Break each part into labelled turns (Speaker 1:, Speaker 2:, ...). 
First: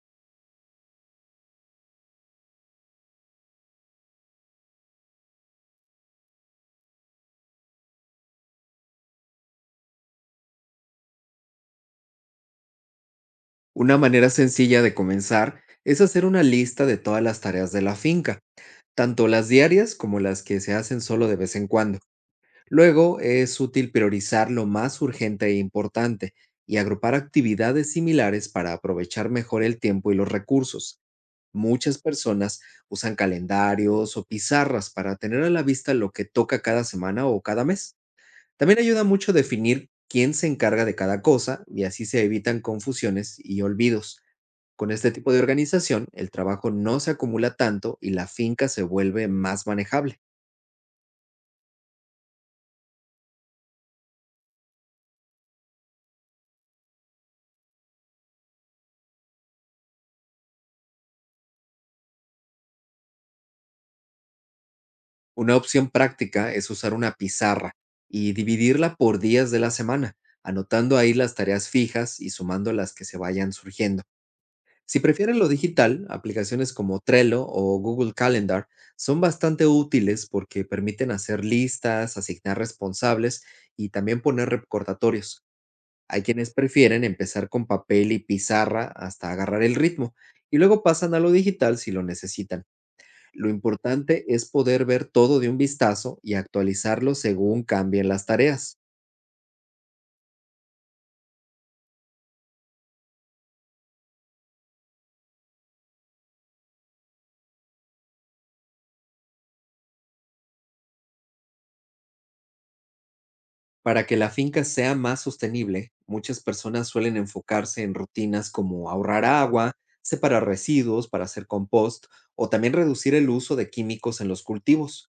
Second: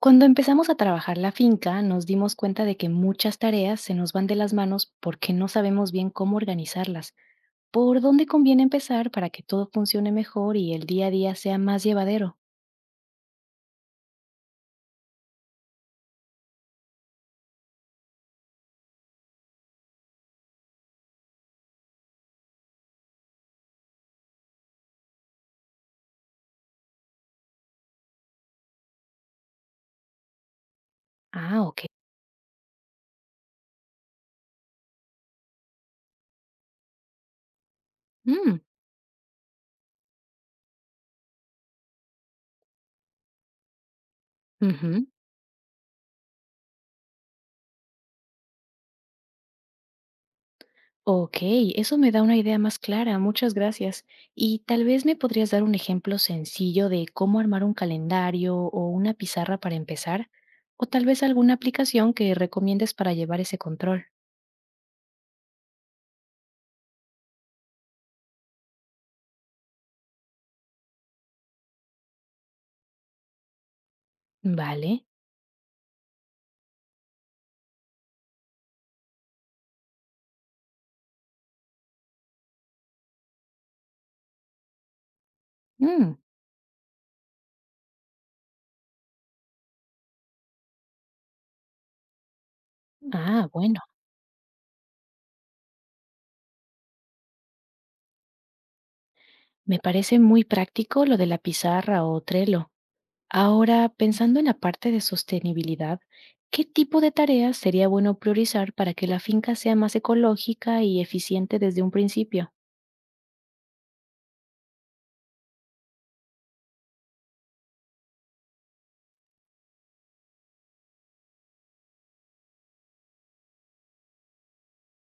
Speaker 1: Cuando empezamos a trabajar la finca, nos dimos cuenta de que muchas tareas se nos van de las manos porque no sabemos bien cómo organizarlas. ¿Por dónde conviene empezar para que todo funcione mejor y el día a día sea más llevadero?
Speaker 2: Una manera sencilla de comenzar es hacer una lista de todas las tareas de la finca, tanto las diarias como las que se hacen solo de vez en cuando. Luego es útil priorizar lo más urgente e importante y agrupar actividades similares para aprovechar mejor el tiempo y los recursos.
Speaker 1: Ah, ok.
Speaker 2: Muchas personas usan calendarios o pizarras para tener a la vista lo que toca cada semana o cada mes.
Speaker 1: Mm,
Speaker 2: También ayuda mucho definir quién se encarga de cada cosa y así se evitan confusiones y olvidos. Con
Speaker 1: ujú.
Speaker 2: este tipo de organización, el trabajo no se acumula tanto y la finca se vuelve más manejable.
Speaker 1: Ok, eso me da una idea más clara, muchas gracias. Y tal vez me podrías dar un ejemplo sencillo de cómo armar un calendario o una pizarra para empezar, o tal vez alguna aplicación que recomiendes para llevar ese control.
Speaker 2: Una opción práctica es usar una pizarra y dividirla por días de la semana, anotando ahí las tareas fijas y sumando las que se vayan surgiendo. Si
Speaker 1: Vale.
Speaker 2: prefieren lo digital, aplicaciones como Trello o Google Calendar son bastante útiles porque permiten hacer listas, asignar responsables y también poner recordatorios.
Speaker 1: Mm.
Speaker 2: Hay quienes prefieren empezar con papel y pizarra hasta agarrar el ritmo y luego pasan a lo digital si lo necesitan.
Speaker 1: Ah,
Speaker 2: Lo
Speaker 1: bueno,
Speaker 2: importante es poder ver todo de un vistazo y actualizarlo según cambien las tareas.
Speaker 1: me parece muy práctico lo de la pizarra o Trello. Ahora, pensando en la parte de sostenibilidad, ¿qué tipo de tareas sería bueno priorizar para que la finca sea más ecológica y eficiente desde un principio?
Speaker 2: Para que la finca sea más sostenible, muchas personas suelen enfocarse en rutinas como ahorrar agua, separar residuos para hacer compost o también reducir el uso de químicos en los cultivos.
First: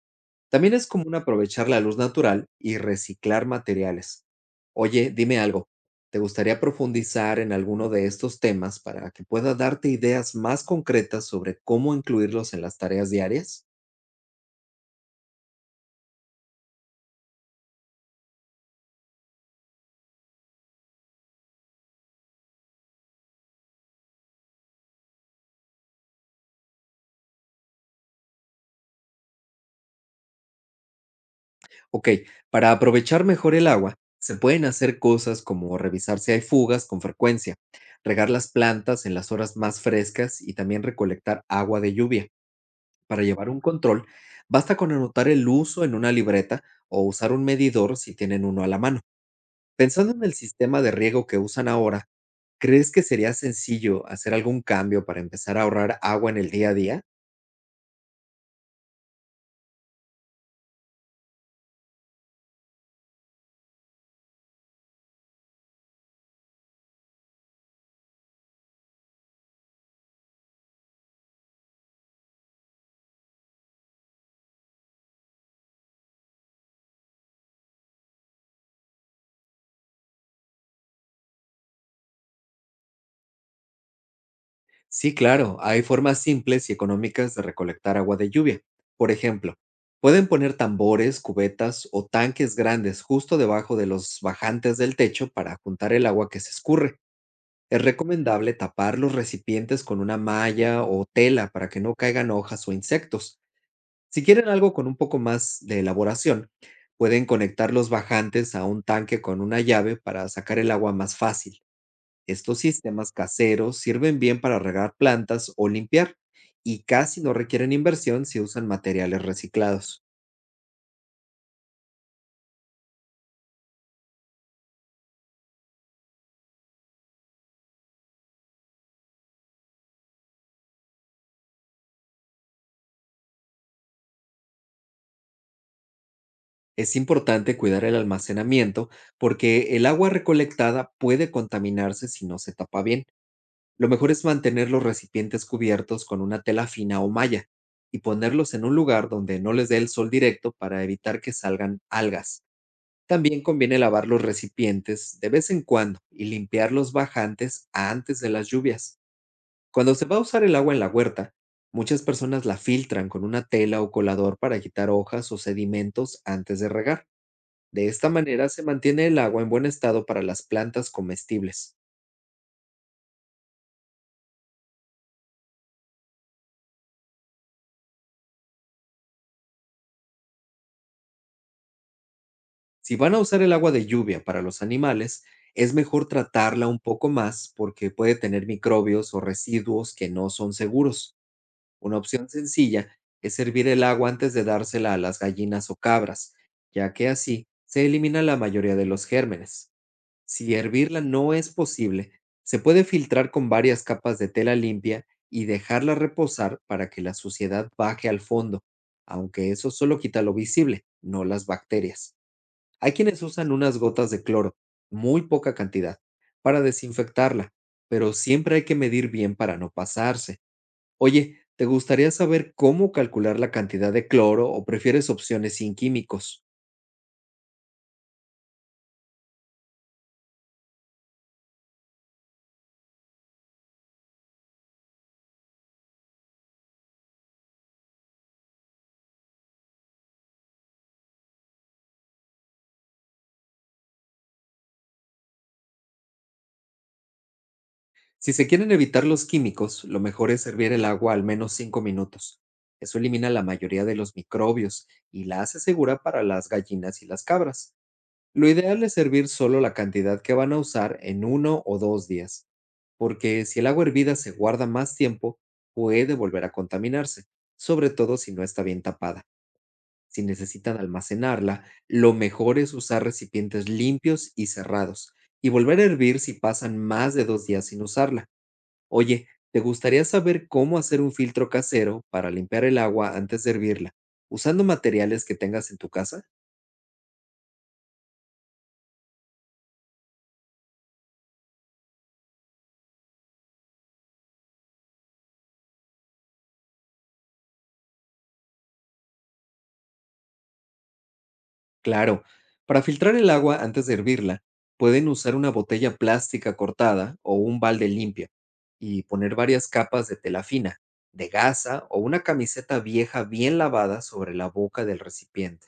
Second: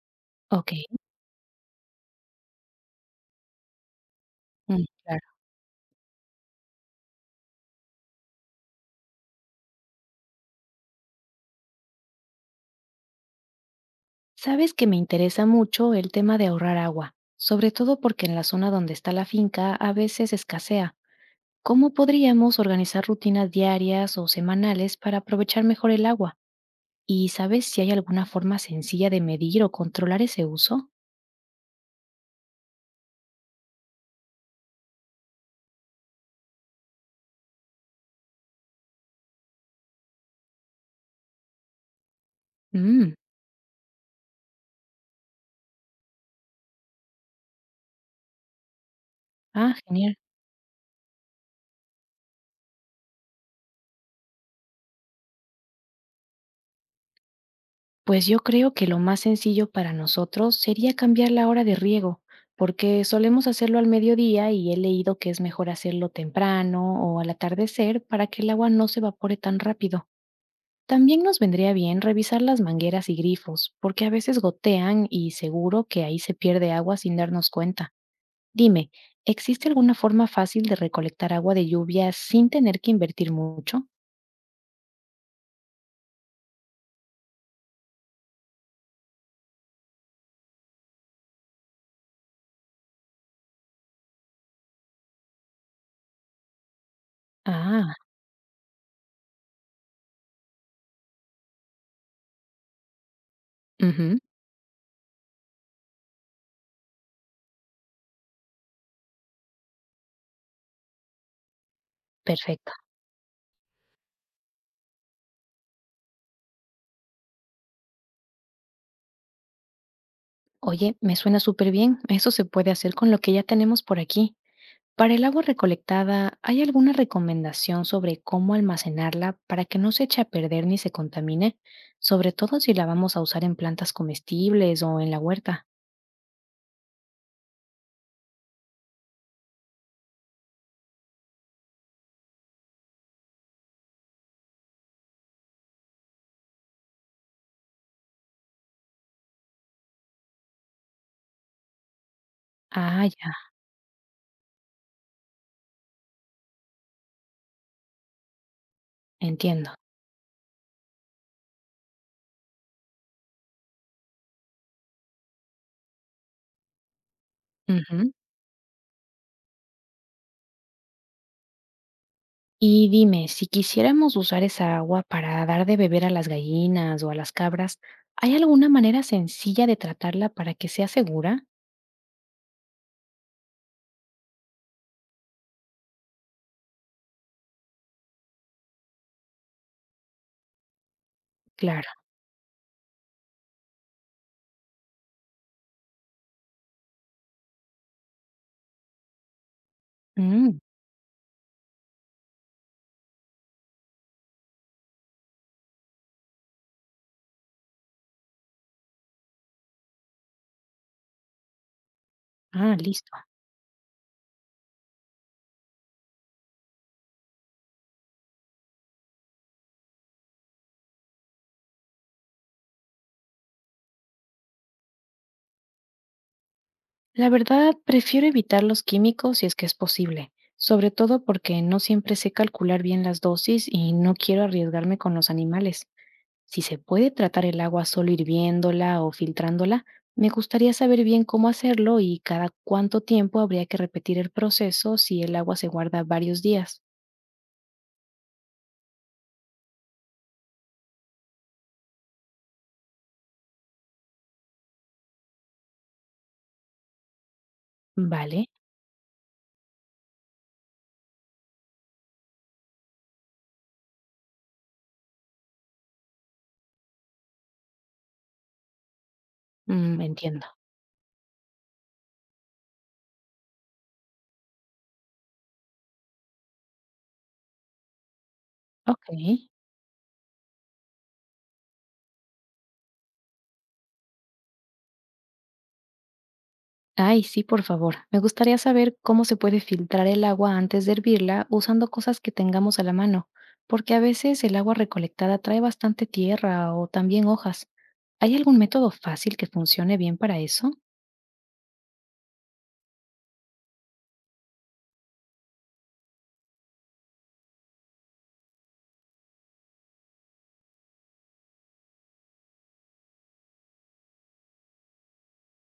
Speaker 1: Ok,
Speaker 2: También es común aprovechar la luz natural y reciclar materiales.
Speaker 1: mm,
Speaker 2: Oye,
Speaker 1: claro.
Speaker 2: dime algo, ¿te gustaría profundizar en alguno de estos temas para que pueda darte ideas más concretas sobre cómo incluirlos en las tareas diarias?
Speaker 1: Sabes que me interesa mucho el tema de ahorrar agua, sobre todo porque en la zona donde está la finca a veces escasea. ¿Cómo podríamos organizar rutinas diarias o semanales para aprovechar mejor el agua? ¿Y sabes si hay alguna forma sencilla de medir o controlar ese uso?
Speaker 2: Ok, para aprovechar mejor el agua, se pueden hacer cosas como revisar si hay fugas con frecuencia, regar las plantas en las horas más frescas y también recolectar agua de lluvia.
Speaker 1: Mm,
Speaker 2: Para llevar un control, basta con anotar el uso en una libreta o usar un medidor si tienen uno a la mano.
Speaker 1: ah,
Speaker 2: Pensando
Speaker 1: genial.
Speaker 2: en el sistema de riego que usan ahora, ¿crees que sería sencillo hacer algún cambio para empezar a ahorrar agua en el día a día?
Speaker 1: Pues yo creo que lo más sencillo para nosotros sería cambiar la hora de riego, porque solemos hacerlo al mediodía y he leído que es mejor hacerlo temprano o al atardecer para que el agua no se evapore tan rápido. También nos vendría bien revisar las mangueras y grifos, porque a veces gotean y seguro que ahí se pierde agua sin darnos cuenta. Dime, ¿existe alguna forma fácil de recolectar agua de lluvia sin tener que invertir mucho?
Speaker 2: Sí, claro, hay formas simples y económicas de recolectar agua de lluvia. Por ejemplo, pueden poner tambores, cubetas o tanques grandes justo debajo de los bajantes del techo para juntar el agua que se escurre. Es
Speaker 1: Ah,
Speaker 2: recomendable tapar los recipientes con una malla o tela para que no caigan hojas o insectos.
Speaker 1: ujú,
Speaker 2: Si quieren algo con un poco más de elaboración, pueden conectar los bajantes a un tanque con una llave para sacar el agua más fácil. Estos
Speaker 1: perfecto.
Speaker 2: sistemas caseros sirven bien para regar plantas o limpiar y casi no requieren inversión si usan materiales reciclados.
Speaker 1: Oye, me suena súper bien. Eso se puede hacer con lo que ya tenemos por aquí. Para el agua recolectada, ¿hay alguna recomendación sobre cómo almacenarla para que no se eche a perder ni se contamine? Sobre todo si la vamos a usar en plantas comestibles o en la huerta.
Speaker 2: Es importante cuidar el almacenamiento porque el agua recolectada puede contaminarse si no se tapa bien. Lo mejor es mantener los recipientes cubiertos con una tela fina o malla y ponerlos en un lugar donde no les dé el sol directo para evitar que salgan algas.
Speaker 1: Ah, ya,
Speaker 2: También conviene lavar los recipientes de vez en cuando y limpiar los bajantes antes de las lluvias.
Speaker 1: entiendo.
Speaker 2: Cuando se va a usar el agua en la huerta, muchas personas la filtran con una tela o colador para quitar hojas o sedimentos antes de regar. De esta
Speaker 1: Ujú.
Speaker 2: manera se mantiene el agua en buen estado para las plantas comestibles.
Speaker 1: Y dime, si quisiéramos usar esa agua para dar de beber a las gallinas o a las cabras, ¿hay alguna manera sencilla de tratarla para que sea segura?
Speaker 2: Si van a usar el agua de lluvia para los animales, es mejor tratarla un poco más porque puede tener microbios o residuos que no son seguros.
Speaker 1: Claro.
Speaker 2: Una opción sencilla es hervir el agua antes de dársela a las gallinas o cabras, ya que así se elimina la mayoría de los gérmenes. Si
Speaker 1: Mm,
Speaker 2: hervirla no es posible, se puede filtrar con varias capas de tela limpia y dejarla reposar para que la suciedad baje al fondo, aunque eso solo quita lo visible, no las bacterias.
Speaker 1: ah,
Speaker 2: Hay
Speaker 1: listo.
Speaker 2: quienes usan unas gotas de cloro, muy poca cantidad, para desinfectarla, pero siempre hay que medir bien para no pasarse. Oye, ¿te gustaría saber cómo calcular la cantidad de cloro o prefieres opciones sin químicos?
Speaker 1: La verdad, prefiero evitar los químicos si es que es posible, sobre todo porque no siempre sé calcular bien las dosis y no quiero arriesgarme con los animales. Si se puede tratar el agua solo hirviéndola o filtrándola, me gustaría saber bien cómo hacerlo y cada cuánto tiempo habría que repetir el proceso si el agua se guarda varios días.
Speaker 2: Si se quieren evitar los químicos, lo mejor es hervir el agua al menos 5 minutos. Eso elimina la mayoría de los microbios y la hace segura para las gallinas y las cabras.
Speaker 1: Vale,
Speaker 2: Lo ideal es servir solo la cantidad que van a usar en uno o 2 días, porque si el agua hervida se guarda más tiempo, puede volver a contaminarse, sobre todo si no está bien tapada.
Speaker 1: mm,
Speaker 2: Si
Speaker 1: entiendo.
Speaker 2: necesitan almacenarla, lo mejor es usar recipientes limpios y cerrados, y volver a hervir si pasan más de 2 días sin usarla.
Speaker 1: Ok.
Speaker 2: Oye, ¿te gustaría saber cómo hacer un filtro casero para limpiar el agua antes de hervirla, usando materiales que tengas en tu casa?
Speaker 1: Ay, sí, por favor. Me gustaría saber cómo se puede filtrar el agua antes de hervirla usando cosas que tengamos a la mano, porque a veces el agua recolectada trae bastante tierra o también hojas. ¿Hay algún método fácil que funcione bien para eso?
Speaker 2: Claro, para filtrar el agua antes de hervirla, pueden usar una botella plástica cortada o un balde limpio y poner varias capas de tela fina, de gasa o una camiseta vieja bien lavada sobre la boca del recipiente.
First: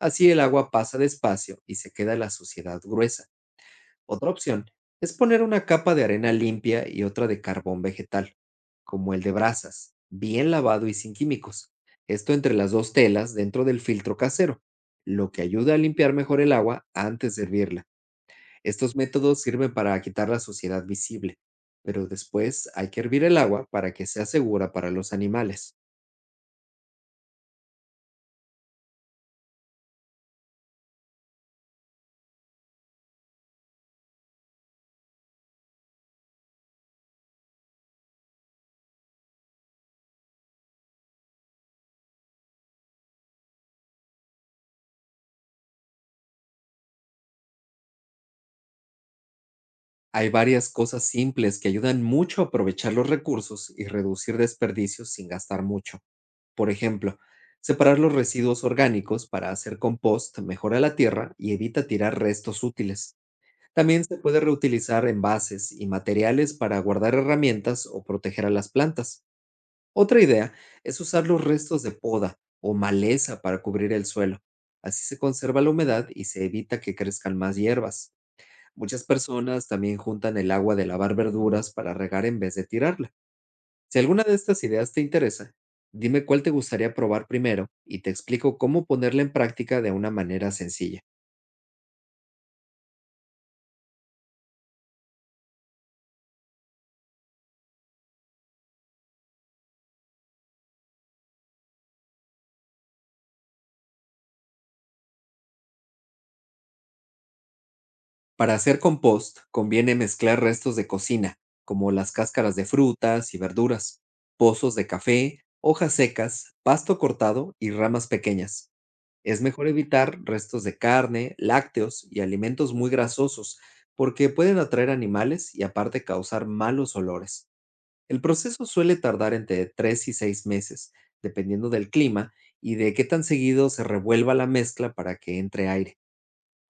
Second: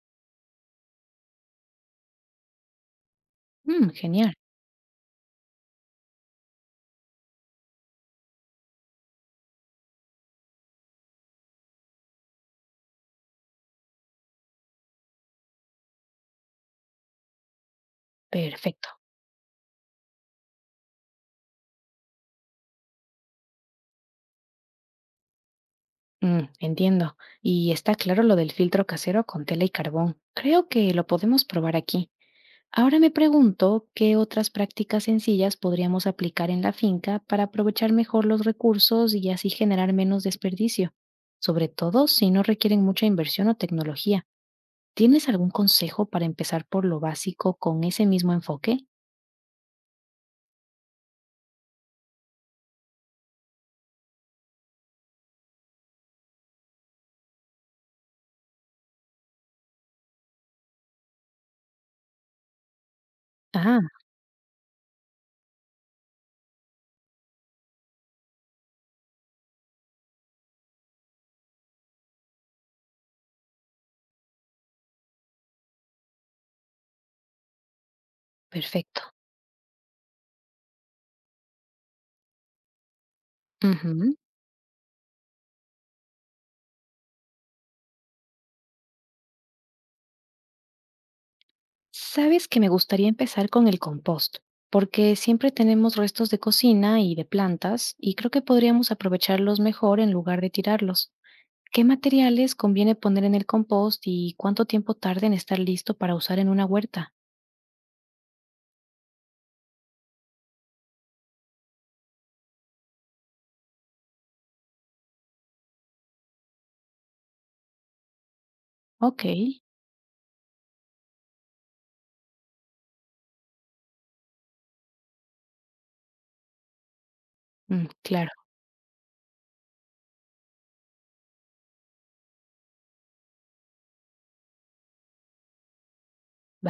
Speaker 2: Así el agua pasa despacio y se queda la suciedad gruesa.
Speaker 1: Mm,
Speaker 2: Otra
Speaker 1: genial.
Speaker 2: opción es poner una capa de arena limpia y otra de carbón vegetal, como el de brasas, bien lavado y sin químicos. Esto entre las dos telas dentro del filtro casero, lo que ayuda a limpiar mejor el agua antes de hervirla.
Speaker 1: Perfecto.
Speaker 2: Estos métodos sirven para quitar la suciedad visible, pero después hay que hervir el agua para que sea segura para los animales.
Speaker 1: Mm, entiendo. Y está claro lo del filtro casero con tela y carbón. Creo que lo podemos probar aquí. Ahora me pregunto qué otras prácticas sencillas podríamos aplicar en la finca para aprovechar mejor los recursos y así generar menos desperdicio, sobre todo si no requieren mucha inversión o tecnología. ¿Tienes algún consejo para empezar por lo básico con ese mismo enfoque?
Speaker 2: Hay varias cosas simples que ayudan mucho a aprovechar los recursos y reducir desperdicios sin gastar mucho. Por ejemplo, separar los residuos orgánicos para hacer compost mejora la tierra y evita tirar restos útiles.
Speaker 1: Ah,
Speaker 2: También se puede reutilizar envases y materiales para guardar herramientas o proteger a las plantas. Otra idea es usar los restos de poda o maleza para cubrir el suelo. Así se conserva la humedad y se evita que crezcan más hierbas. Muchas
Speaker 1: perfecto.
Speaker 2: personas también juntan el agua de lavar verduras para regar en vez de tirarla. Si
Speaker 1: Ujú.
Speaker 2: alguna de estas ideas te interesa, dime cuál te gustaría probar primero y te explico cómo ponerla en práctica de una manera sencilla.
Speaker 1: Sabes que me gustaría empezar con el compost, porque siempre tenemos restos de cocina y de plantas, y creo que podríamos aprovecharlos mejor en lugar de tirarlos. ¿Qué materiales conviene poner en el compost y cuánto tiempo tarda en estar listo para usar en una huerta?
Speaker 2: Para hacer compost, conviene mezclar restos de cocina, como las cáscaras de frutas y verduras, pozos de café, hojas secas, pasto cortado y ramas pequeñas.
Speaker 1: Ok,
Speaker 2: Es mejor evitar restos de carne, lácteos y alimentos muy grasosos, porque pueden atraer animales y aparte causar malos olores.
Speaker 1: mm,
Speaker 2: El
Speaker 1: claro,
Speaker 2: proceso suele tardar entre 3 y 6 meses, dependiendo del clima y de qué tan seguido se revuelva la mezcla para que entre aire.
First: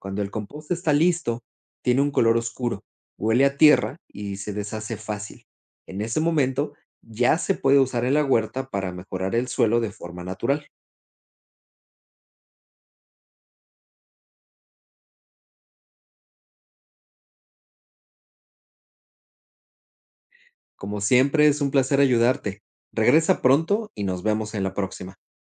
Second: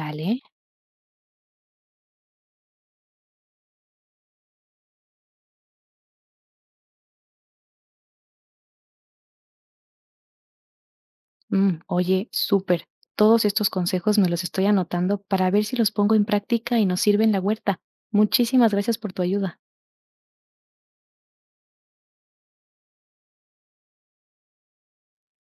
Speaker 2: Cuando el compost está listo, tiene un color oscuro, huele a tierra y se deshace fácil. En ese momento, ya se puede usar en la huerta para mejorar el suelo de forma natural.
Speaker 1: Mm, oye, súper. Todos estos consejos me los estoy anotando para ver si los pongo en práctica y nos sirven la huerta. Muchísimas gracias por tu ayuda.
Speaker 2: Como siempre, es un placer ayudarte. Regresa pronto y nos vemos en la próxima.